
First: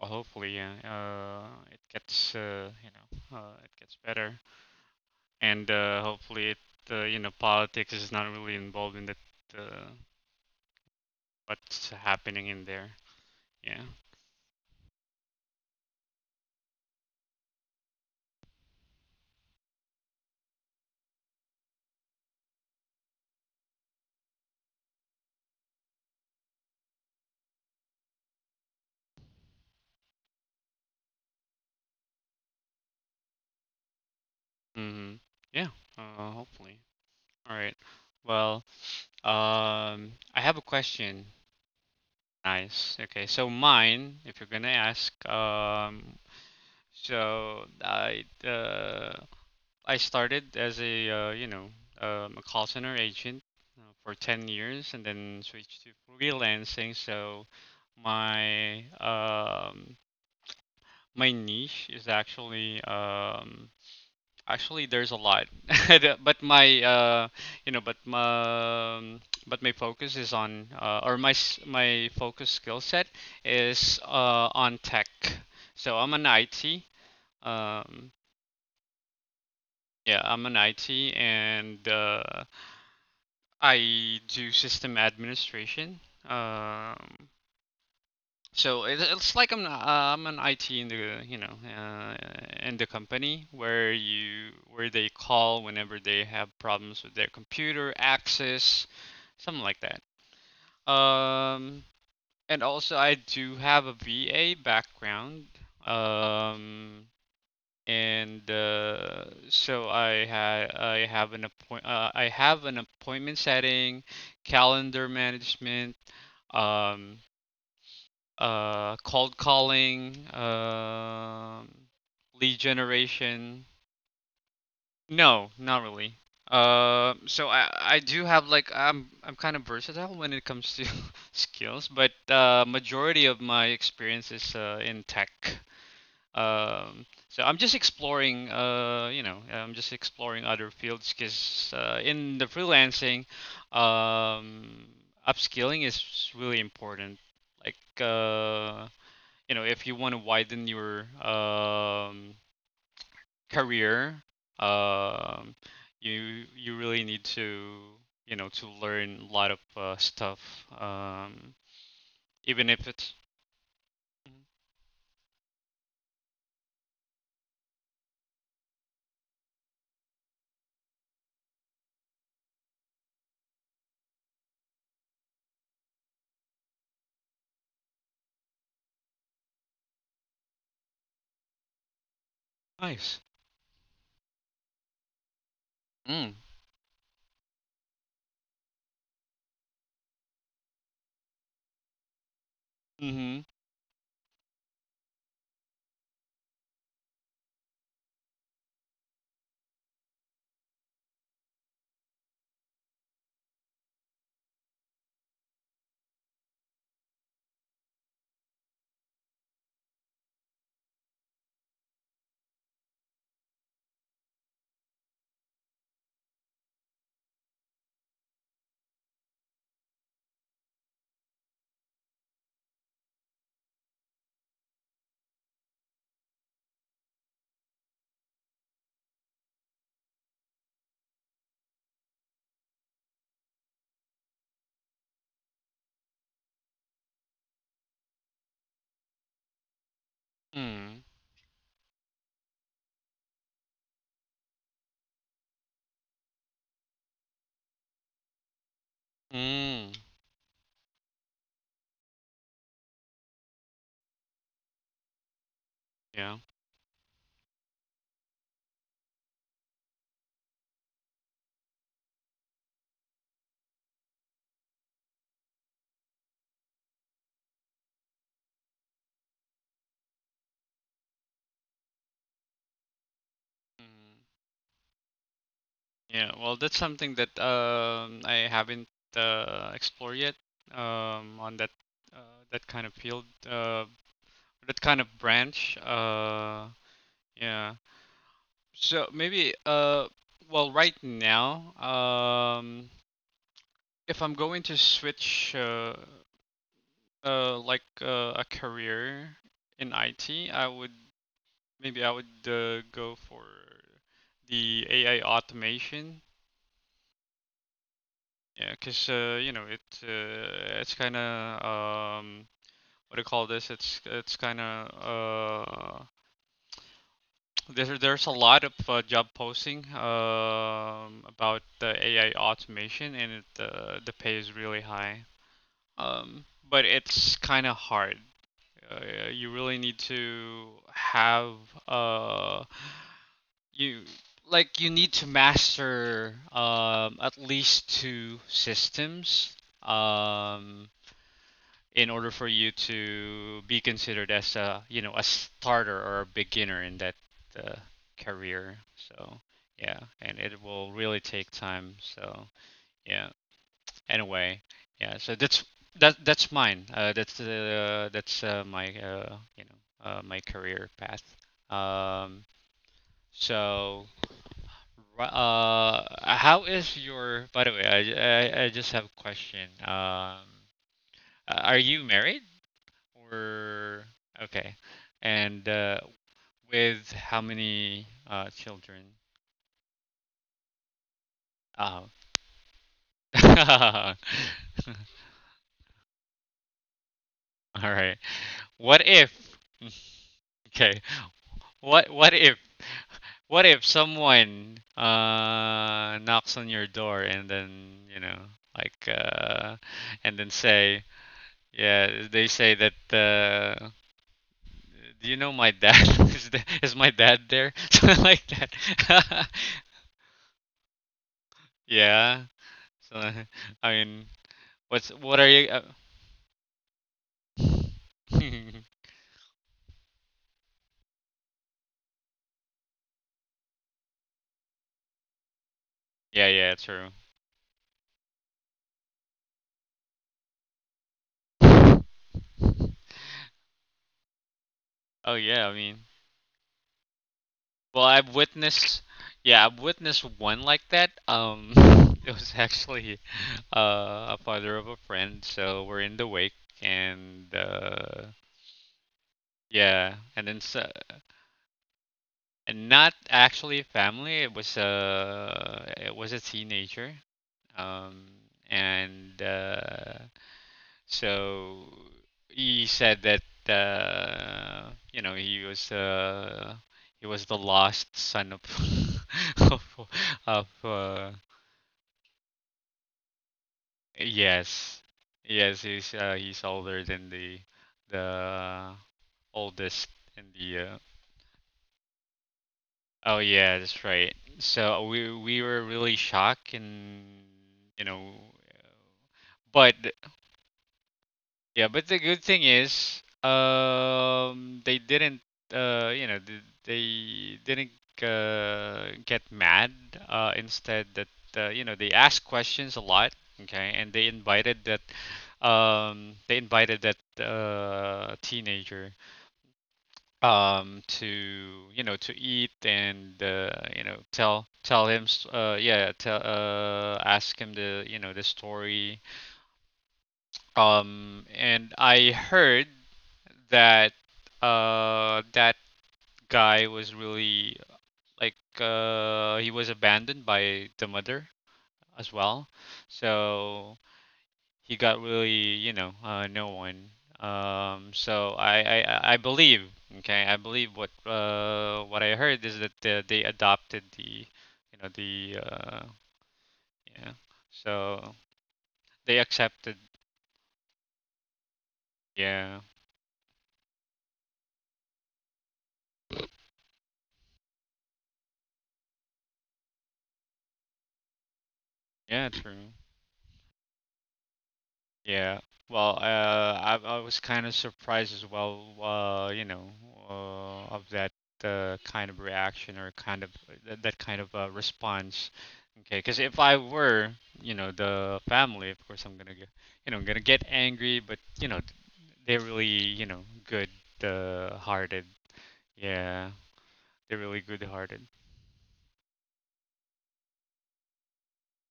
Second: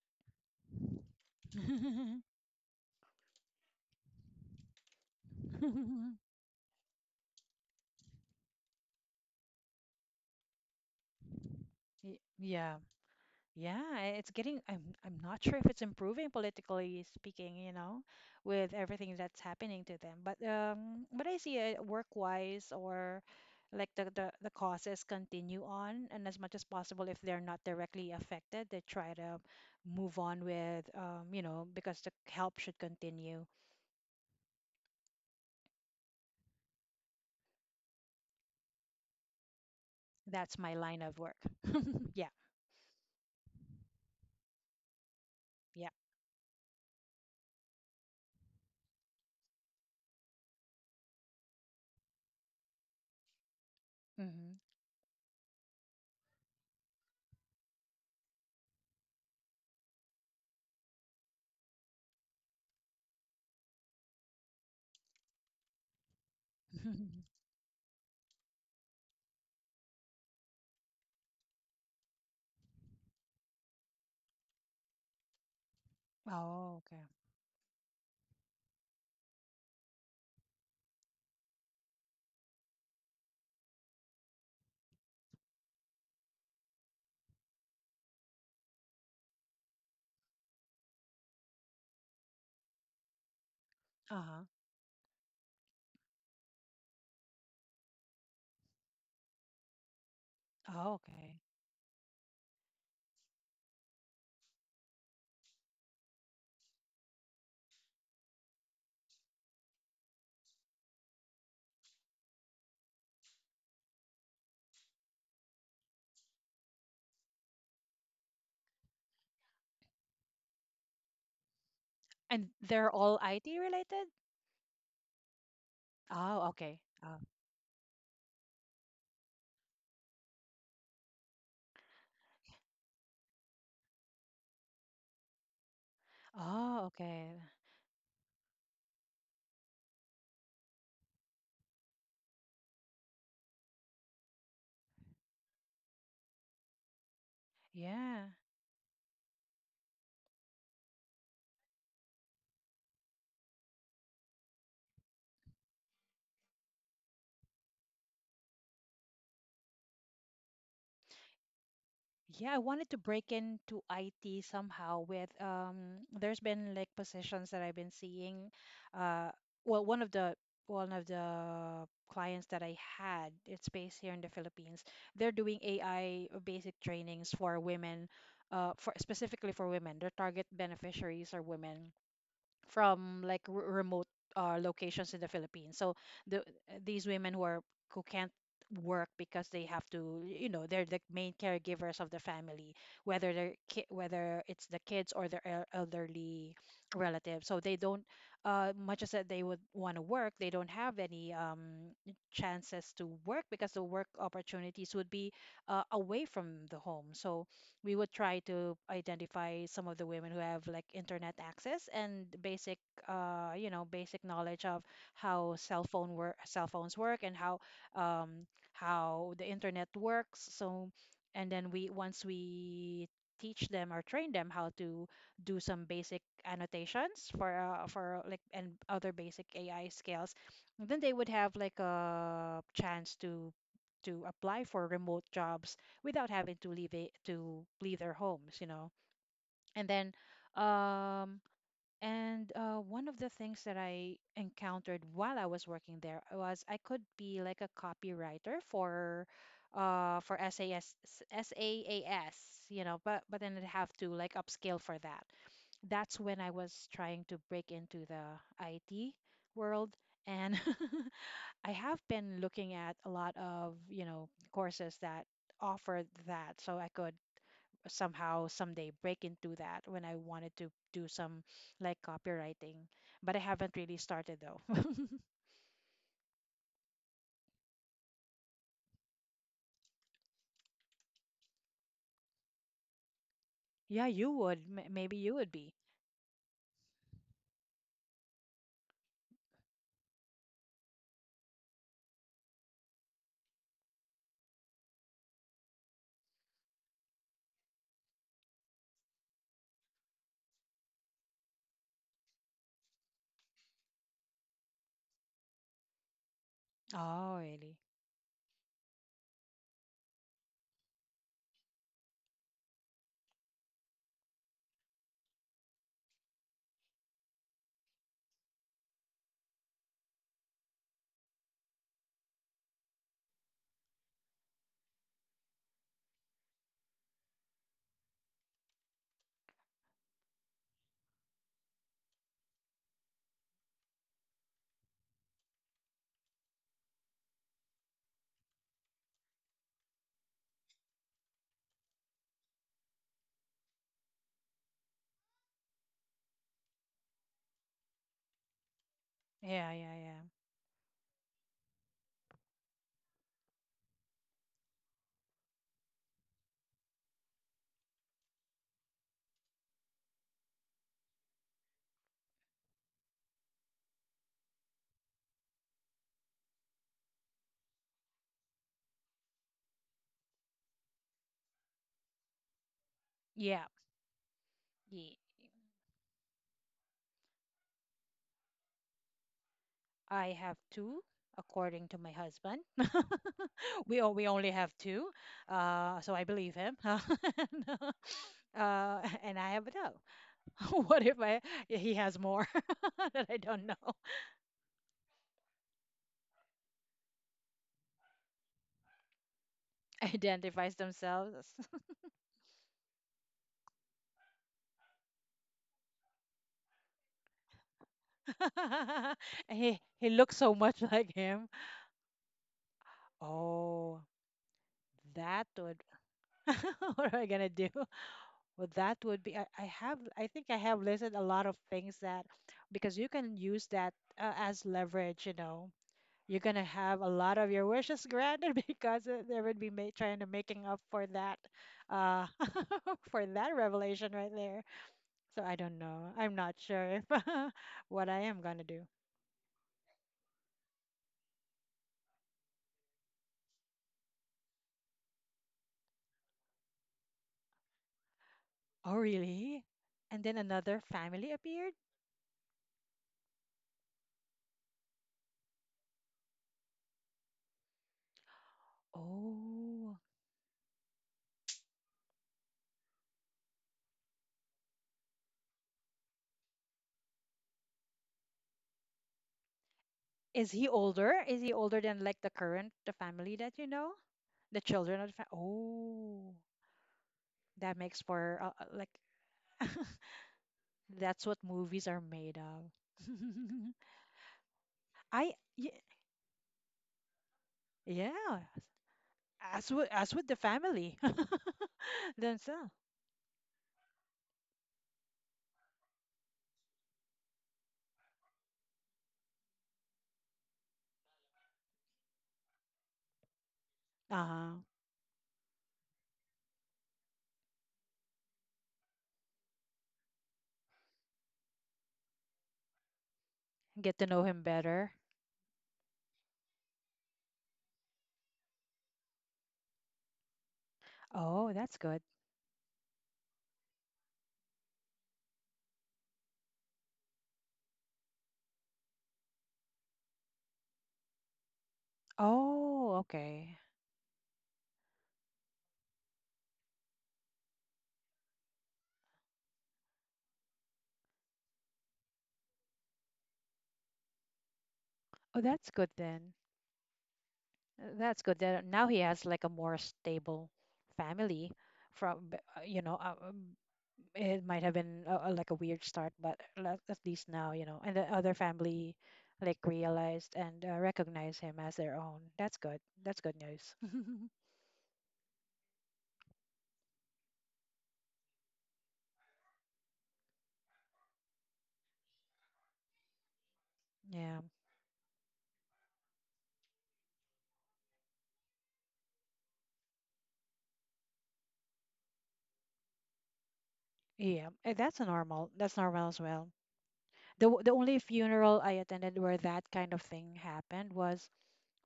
[SPEAKER 1] hopefully, it gets, you know, it gets better, and hopefully, you know, politics is not really involved in that, uh, what's
[SPEAKER 2] Y-
[SPEAKER 1] happening in
[SPEAKER 2] yeah
[SPEAKER 1] there. Yeah.
[SPEAKER 2] yeah, it's getting, I'm not sure if it's improving politically speaking, you know, with everything that's happening to them. But I see it work-wise or like the causes continue on, and as much as possible, if they're not directly affected, they try to move on with, you know, because the help should continue.
[SPEAKER 1] Mm-hmm. Yeah. Hopefully. All right. Well, I have
[SPEAKER 2] That's
[SPEAKER 1] a
[SPEAKER 2] my line of
[SPEAKER 1] question.
[SPEAKER 2] work. Yeah,
[SPEAKER 1] Nice. Okay. So mine, if you're gonna ask,
[SPEAKER 2] yeah.
[SPEAKER 1] so I started as a you know a call center agent for 10
[SPEAKER 2] Hmm.
[SPEAKER 1] years and then switched to freelancing. So my um, my niche is actually actually there's a lot, but my you know but my focus is on or my focus skill set is on tech. So I'm an
[SPEAKER 2] Oh,
[SPEAKER 1] IT.
[SPEAKER 2] okay.
[SPEAKER 1] Um, yeah, I'm an IT and I do system administration. Um, so it's like I'm an IT in the you know in the company where
[SPEAKER 2] Uh-huh.
[SPEAKER 1] you where they call whenever they have problems with their computer access, something like that.
[SPEAKER 2] Oh, okay.
[SPEAKER 1] Um, and also I do have a VA background. Um, and so I have an appointment setting calendar management um, cold calling,
[SPEAKER 2] And
[SPEAKER 1] lead
[SPEAKER 2] they're all IT
[SPEAKER 1] generation.
[SPEAKER 2] related?
[SPEAKER 1] No, not really.
[SPEAKER 2] Oh, okay.
[SPEAKER 1] Uh,
[SPEAKER 2] Oh.
[SPEAKER 1] so I do have like I'm kind of versatile when it comes to skills, but majority of my experience is in tech.
[SPEAKER 2] Oh,
[SPEAKER 1] Um,
[SPEAKER 2] okay.
[SPEAKER 1] so I'm just exploring, I'm just exploring other fields because in the freelancing, um, upskilling is really important. Like
[SPEAKER 2] Yeah.
[SPEAKER 1] uh, if you want to widen your career, um, you really need to to learn a lot of stuff, um,
[SPEAKER 2] Yeah, I
[SPEAKER 1] even if
[SPEAKER 2] wanted to
[SPEAKER 1] it's
[SPEAKER 2] break into IT somehow with there's been like positions that I've been seeing. Uh well, one of the clients that I had, it's based here in the Philippines. They're doing AI basic trainings for women, uh, for specifically for women. Their target beneficiaries are women,
[SPEAKER 1] nice.
[SPEAKER 2] from like remote locations in the Philippines. So
[SPEAKER 1] Mm.
[SPEAKER 2] the these women who are who can't work because they have to, you know, they're the main caregivers of the family, whether
[SPEAKER 1] Mm-hmm.
[SPEAKER 2] they're whether it's the kids or their elderly relatives. So they don't, much as that they would want to work, they don't have any chances to work because the work opportunities would be away from the home. So we would try to identify some of the women who have like internet access and basic you know basic knowledge of how cell phone work cell phones work and um how the internet works, so and then we once we teach them or train them how to do some basic annotations for and other basic AI skills, then they would have like a chance to apply for remote jobs without having to leave it to leave their homes, you know. And then
[SPEAKER 1] Mm.
[SPEAKER 2] um and one of the things that I encountered while I was working there was I could be like a copywriter for
[SPEAKER 1] Mm.
[SPEAKER 2] uh for SAS SAAS, you know, but then I'd have to like upscale for that. That's
[SPEAKER 1] Yeah.
[SPEAKER 2] when I was trying to break into the IT world, and I have been looking at a lot of, you know, courses that offer that so I could somehow someday break into that when I wanted to do some like copywriting. But I haven't really
[SPEAKER 1] Mm.
[SPEAKER 2] started though.
[SPEAKER 1] Yeah. Well, that's something that I haven't explored yet on that uh, that kind of field,
[SPEAKER 2] Yeah, you would.
[SPEAKER 1] that kind of
[SPEAKER 2] Maybe you would be.
[SPEAKER 1] branch. Yeah. So maybe well right now, if I'm going to switch a career in IT, I would maybe I would go for the AI automation.
[SPEAKER 2] Oh, really?
[SPEAKER 1] Yeah because uh, you know, it's kind of what do you call this it's kind of there's a lot of job posting about the AI automation, and the pay is really high. But it's kind of hard. You really need to have uh, you like you need to master at least two systems. Um, in order for you to be considered as a a starter or a beginner in that uh, career. So
[SPEAKER 2] Yeah,
[SPEAKER 1] yeah,
[SPEAKER 2] yeah, yeah.
[SPEAKER 1] and it will really take time. Yeah, anyway, So that's mine. That's my you know my career path. Um, so how is your? By the way, I just have a question. Are you married?
[SPEAKER 2] Yeah,
[SPEAKER 1] Or okay,
[SPEAKER 2] ye-
[SPEAKER 1] and with how many children?
[SPEAKER 2] I have two, according to
[SPEAKER 1] Oh.
[SPEAKER 2] my husband.
[SPEAKER 1] All
[SPEAKER 2] We only have two, so I believe him.
[SPEAKER 1] right. What
[SPEAKER 2] And I
[SPEAKER 1] if?
[SPEAKER 2] have a no.
[SPEAKER 1] Okay.
[SPEAKER 2] What if I he
[SPEAKER 1] What
[SPEAKER 2] has
[SPEAKER 1] what
[SPEAKER 2] more
[SPEAKER 1] if
[SPEAKER 2] that I
[SPEAKER 1] what
[SPEAKER 2] don't
[SPEAKER 1] if
[SPEAKER 2] know?
[SPEAKER 1] someone knocks on your door and then you know like uh and then
[SPEAKER 2] Identifies
[SPEAKER 1] say
[SPEAKER 2] themselves.
[SPEAKER 1] yeah, they say that do you know my dad is my dad there something like that.
[SPEAKER 2] He looks so much like him.
[SPEAKER 1] Yeah. So, I
[SPEAKER 2] Oh,
[SPEAKER 1] mean, what are
[SPEAKER 2] that
[SPEAKER 1] you?
[SPEAKER 2] would what am I gonna do? Well, that would be I have I think I have listed a lot of things that because you can use that as leverage, you know. You're gonna
[SPEAKER 1] Yeah,
[SPEAKER 2] have
[SPEAKER 1] true.
[SPEAKER 2] a lot of your wishes granted because there would be ma trying to making up for that uh for that revelation right there.
[SPEAKER 1] Oh
[SPEAKER 2] So I
[SPEAKER 1] yeah, I
[SPEAKER 2] don't
[SPEAKER 1] mean,
[SPEAKER 2] know. I'm not sure if
[SPEAKER 1] well,
[SPEAKER 2] what I am gonna do.
[SPEAKER 1] I've witnessed one like that. It was actually a father of a friend, so we're in the wake, and
[SPEAKER 2] Oh, really? And then
[SPEAKER 1] then
[SPEAKER 2] another
[SPEAKER 1] so,
[SPEAKER 2] family appeared?
[SPEAKER 1] and not actually family. It was a teenager. Um, and
[SPEAKER 2] Oh.
[SPEAKER 1] So he said that he was the lost son of of,
[SPEAKER 2] Is
[SPEAKER 1] of
[SPEAKER 2] he older? Is he older than like the current the family that you know? The
[SPEAKER 1] yes.
[SPEAKER 2] children of the family? Oh.
[SPEAKER 1] He's older than
[SPEAKER 2] That makes for
[SPEAKER 1] the
[SPEAKER 2] like
[SPEAKER 1] oldest in the
[SPEAKER 2] that's what movies are made of.
[SPEAKER 1] oh yeah, that's right. So we
[SPEAKER 2] I
[SPEAKER 1] we
[SPEAKER 2] yeah,
[SPEAKER 1] were really shocked and, you know
[SPEAKER 2] yeah.
[SPEAKER 1] but
[SPEAKER 2] As with the family
[SPEAKER 1] yeah, but the good thing
[SPEAKER 2] themselves.
[SPEAKER 1] is, they didn't, they didn't get mad. Instead, they asked questions a lot. Okay, and
[SPEAKER 2] Uh-huh.
[SPEAKER 1] they invited that teenager, to you know, to eat and
[SPEAKER 2] Get to know him better.
[SPEAKER 1] tell him, ask him the the story.
[SPEAKER 2] Oh, that's
[SPEAKER 1] And
[SPEAKER 2] good.
[SPEAKER 1] I heard that uh that guy was really like, he was abandoned by the mother as well.
[SPEAKER 2] Oh, okay.
[SPEAKER 1] So he got really, you know, no one. So I believe, okay, I believe what I heard is that they adopted the, you know
[SPEAKER 2] Oh,
[SPEAKER 1] the
[SPEAKER 2] that's
[SPEAKER 1] uh
[SPEAKER 2] good then.
[SPEAKER 1] yeah. So
[SPEAKER 2] That's good. That now he
[SPEAKER 1] they
[SPEAKER 2] has like a more
[SPEAKER 1] accepted.
[SPEAKER 2] stable family from,
[SPEAKER 1] Yeah.
[SPEAKER 2] you know, it might have been a, like a weird start, but at least now, you know, and the other family like realized and recognize him as their own.
[SPEAKER 1] Yeah,
[SPEAKER 2] That's
[SPEAKER 1] true.
[SPEAKER 2] good. That's good news.
[SPEAKER 1] Yeah. Well, I was kind of surprised as well, you know, of that kind of reaction or kind of that kind
[SPEAKER 2] Yeah.
[SPEAKER 1] of response. Okay, because if I were, you know, the family, of course I'm gonna get, you know, I'm gonna get angry, but you know, they're really, you know, good
[SPEAKER 2] Yeah. That's a
[SPEAKER 1] hearted.
[SPEAKER 2] normal. That's normal as
[SPEAKER 1] Yeah,
[SPEAKER 2] well.
[SPEAKER 1] they're really
[SPEAKER 2] The
[SPEAKER 1] good
[SPEAKER 2] only
[SPEAKER 1] hearted.
[SPEAKER 2] funeral I attended where that kind of thing happened was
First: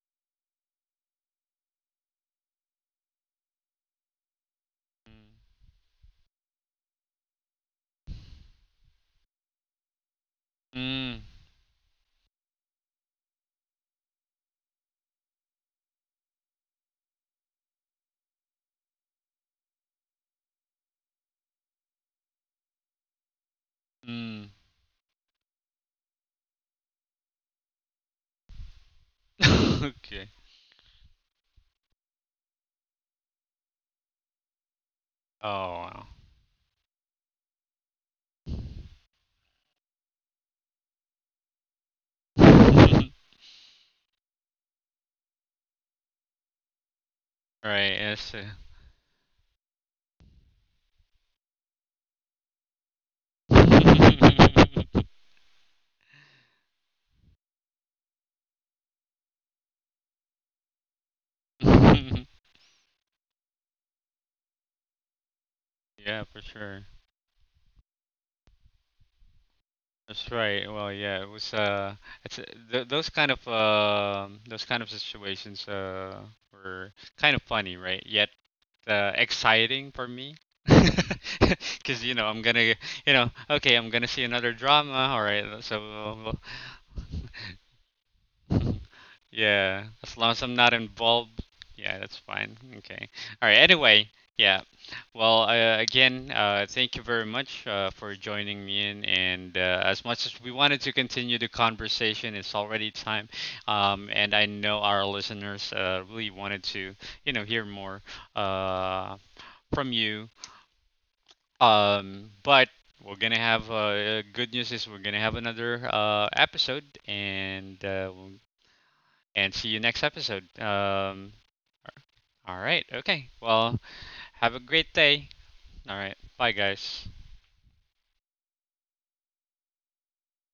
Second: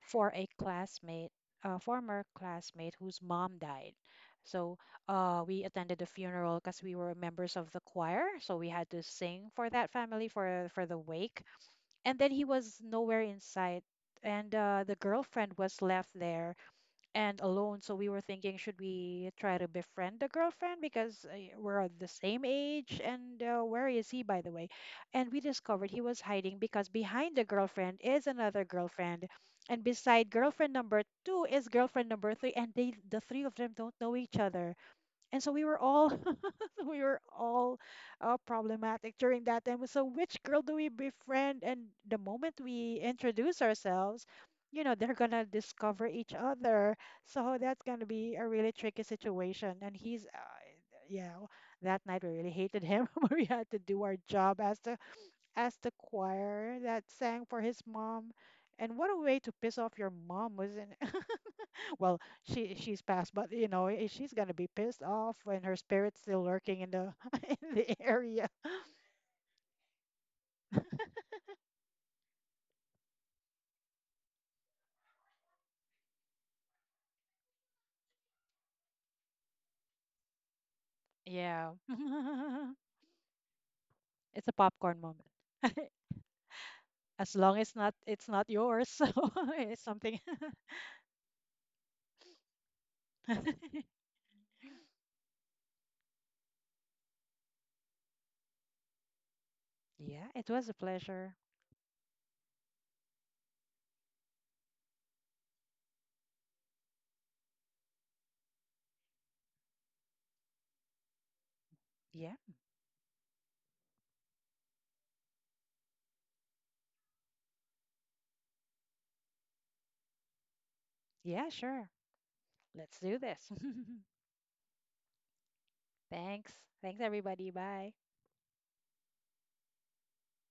[SPEAKER 2] for a classmate, a former classmate whose mom died. So we attended the funeral because we were members of the choir, so we had to sing for that family for the
[SPEAKER 1] Mm.
[SPEAKER 2] wake. And then he was nowhere in sight, and the girlfriend was left there and alone. So we were thinking, should we try to befriend the girlfriend because we're of the same age? And where is he, by
[SPEAKER 1] Mm.
[SPEAKER 2] the way? And we discovered he was hiding because behind the girlfriend is another girlfriend. And
[SPEAKER 1] Mm.
[SPEAKER 2] beside girlfriend number two is girlfriend number three. And the three of them don't know each other. And
[SPEAKER 1] Oh,
[SPEAKER 2] so we were
[SPEAKER 1] wow.
[SPEAKER 2] all we were all problematic during that time. So which girl do we befriend? And the moment we introduce ourselves, you know, they're gonna discover each other. So that's
[SPEAKER 1] Right,
[SPEAKER 2] gonna
[SPEAKER 1] yes.
[SPEAKER 2] be a really tricky situation. And he's, yeah, that night we really hated him. But we had to do our job as the choir that sang for his mom. And what a way to piss off your mom, wasn't well she's passed but you know she's gonna be pissed off when her spirit's
[SPEAKER 1] Yeah, for
[SPEAKER 2] still lurking
[SPEAKER 1] sure.
[SPEAKER 2] in the in the area.
[SPEAKER 1] That's right. Well, yeah, it was it's th- those kind of situations were kind of funny, right? Yet exciting for me,
[SPEAKER 2] Yeah.
[SPEAKER 1] because you know, okay, I'm gonna see
[SPEAKER 2] It's a
[SPEAKER 1] another drama.
[SPEAKER 2] popcorn
[SPEAKER 1] All
[SPEAKER 2] moment,
[SPEAKER 1] right. So
[SPEAKER 2] as long as not it's not yours. so it's
[SPEAKER 1] yeah, as
[SPEAKER 2] something
[SPEAKER 1] long as I'm not involved, yeah, that's fine. Okay. All right. Anyway, yeah. Well, again, thank you very much for joining me in. And as much
[SPEAKER 2] Yeah,
[SPEAKER 1] as
[SPEAKER 2] it
[SPEAKER 1] we
[SPEAKER 2] was a
[SPEAKER 1] wanted to
[SPEAKER 2] pleasure.
[SPEAKER 1] continue the conversation, it's already time. And I know our listeners really wanted to, you know, hear more uh, from you.
[SPEAKER 2] Yeah.
[SPEAKER 1] But we're gonna have good news is we're gonna have another episode, and we're and see you next episode.
[SPEAKER 2] Yeah, sure.
[SPEAKER 1] All right.
[SPEAKER 2] Let's do
[SPEAKER 1] Okay.
[SPEAKER 2] this.
[SPEAKER 1] Well, have a great day. All right. Bye,
[SPEAKER 2] Thanks. Thanks,
[SPEAKER 1] guys.
[SPEAKER 2] everybody. Bye.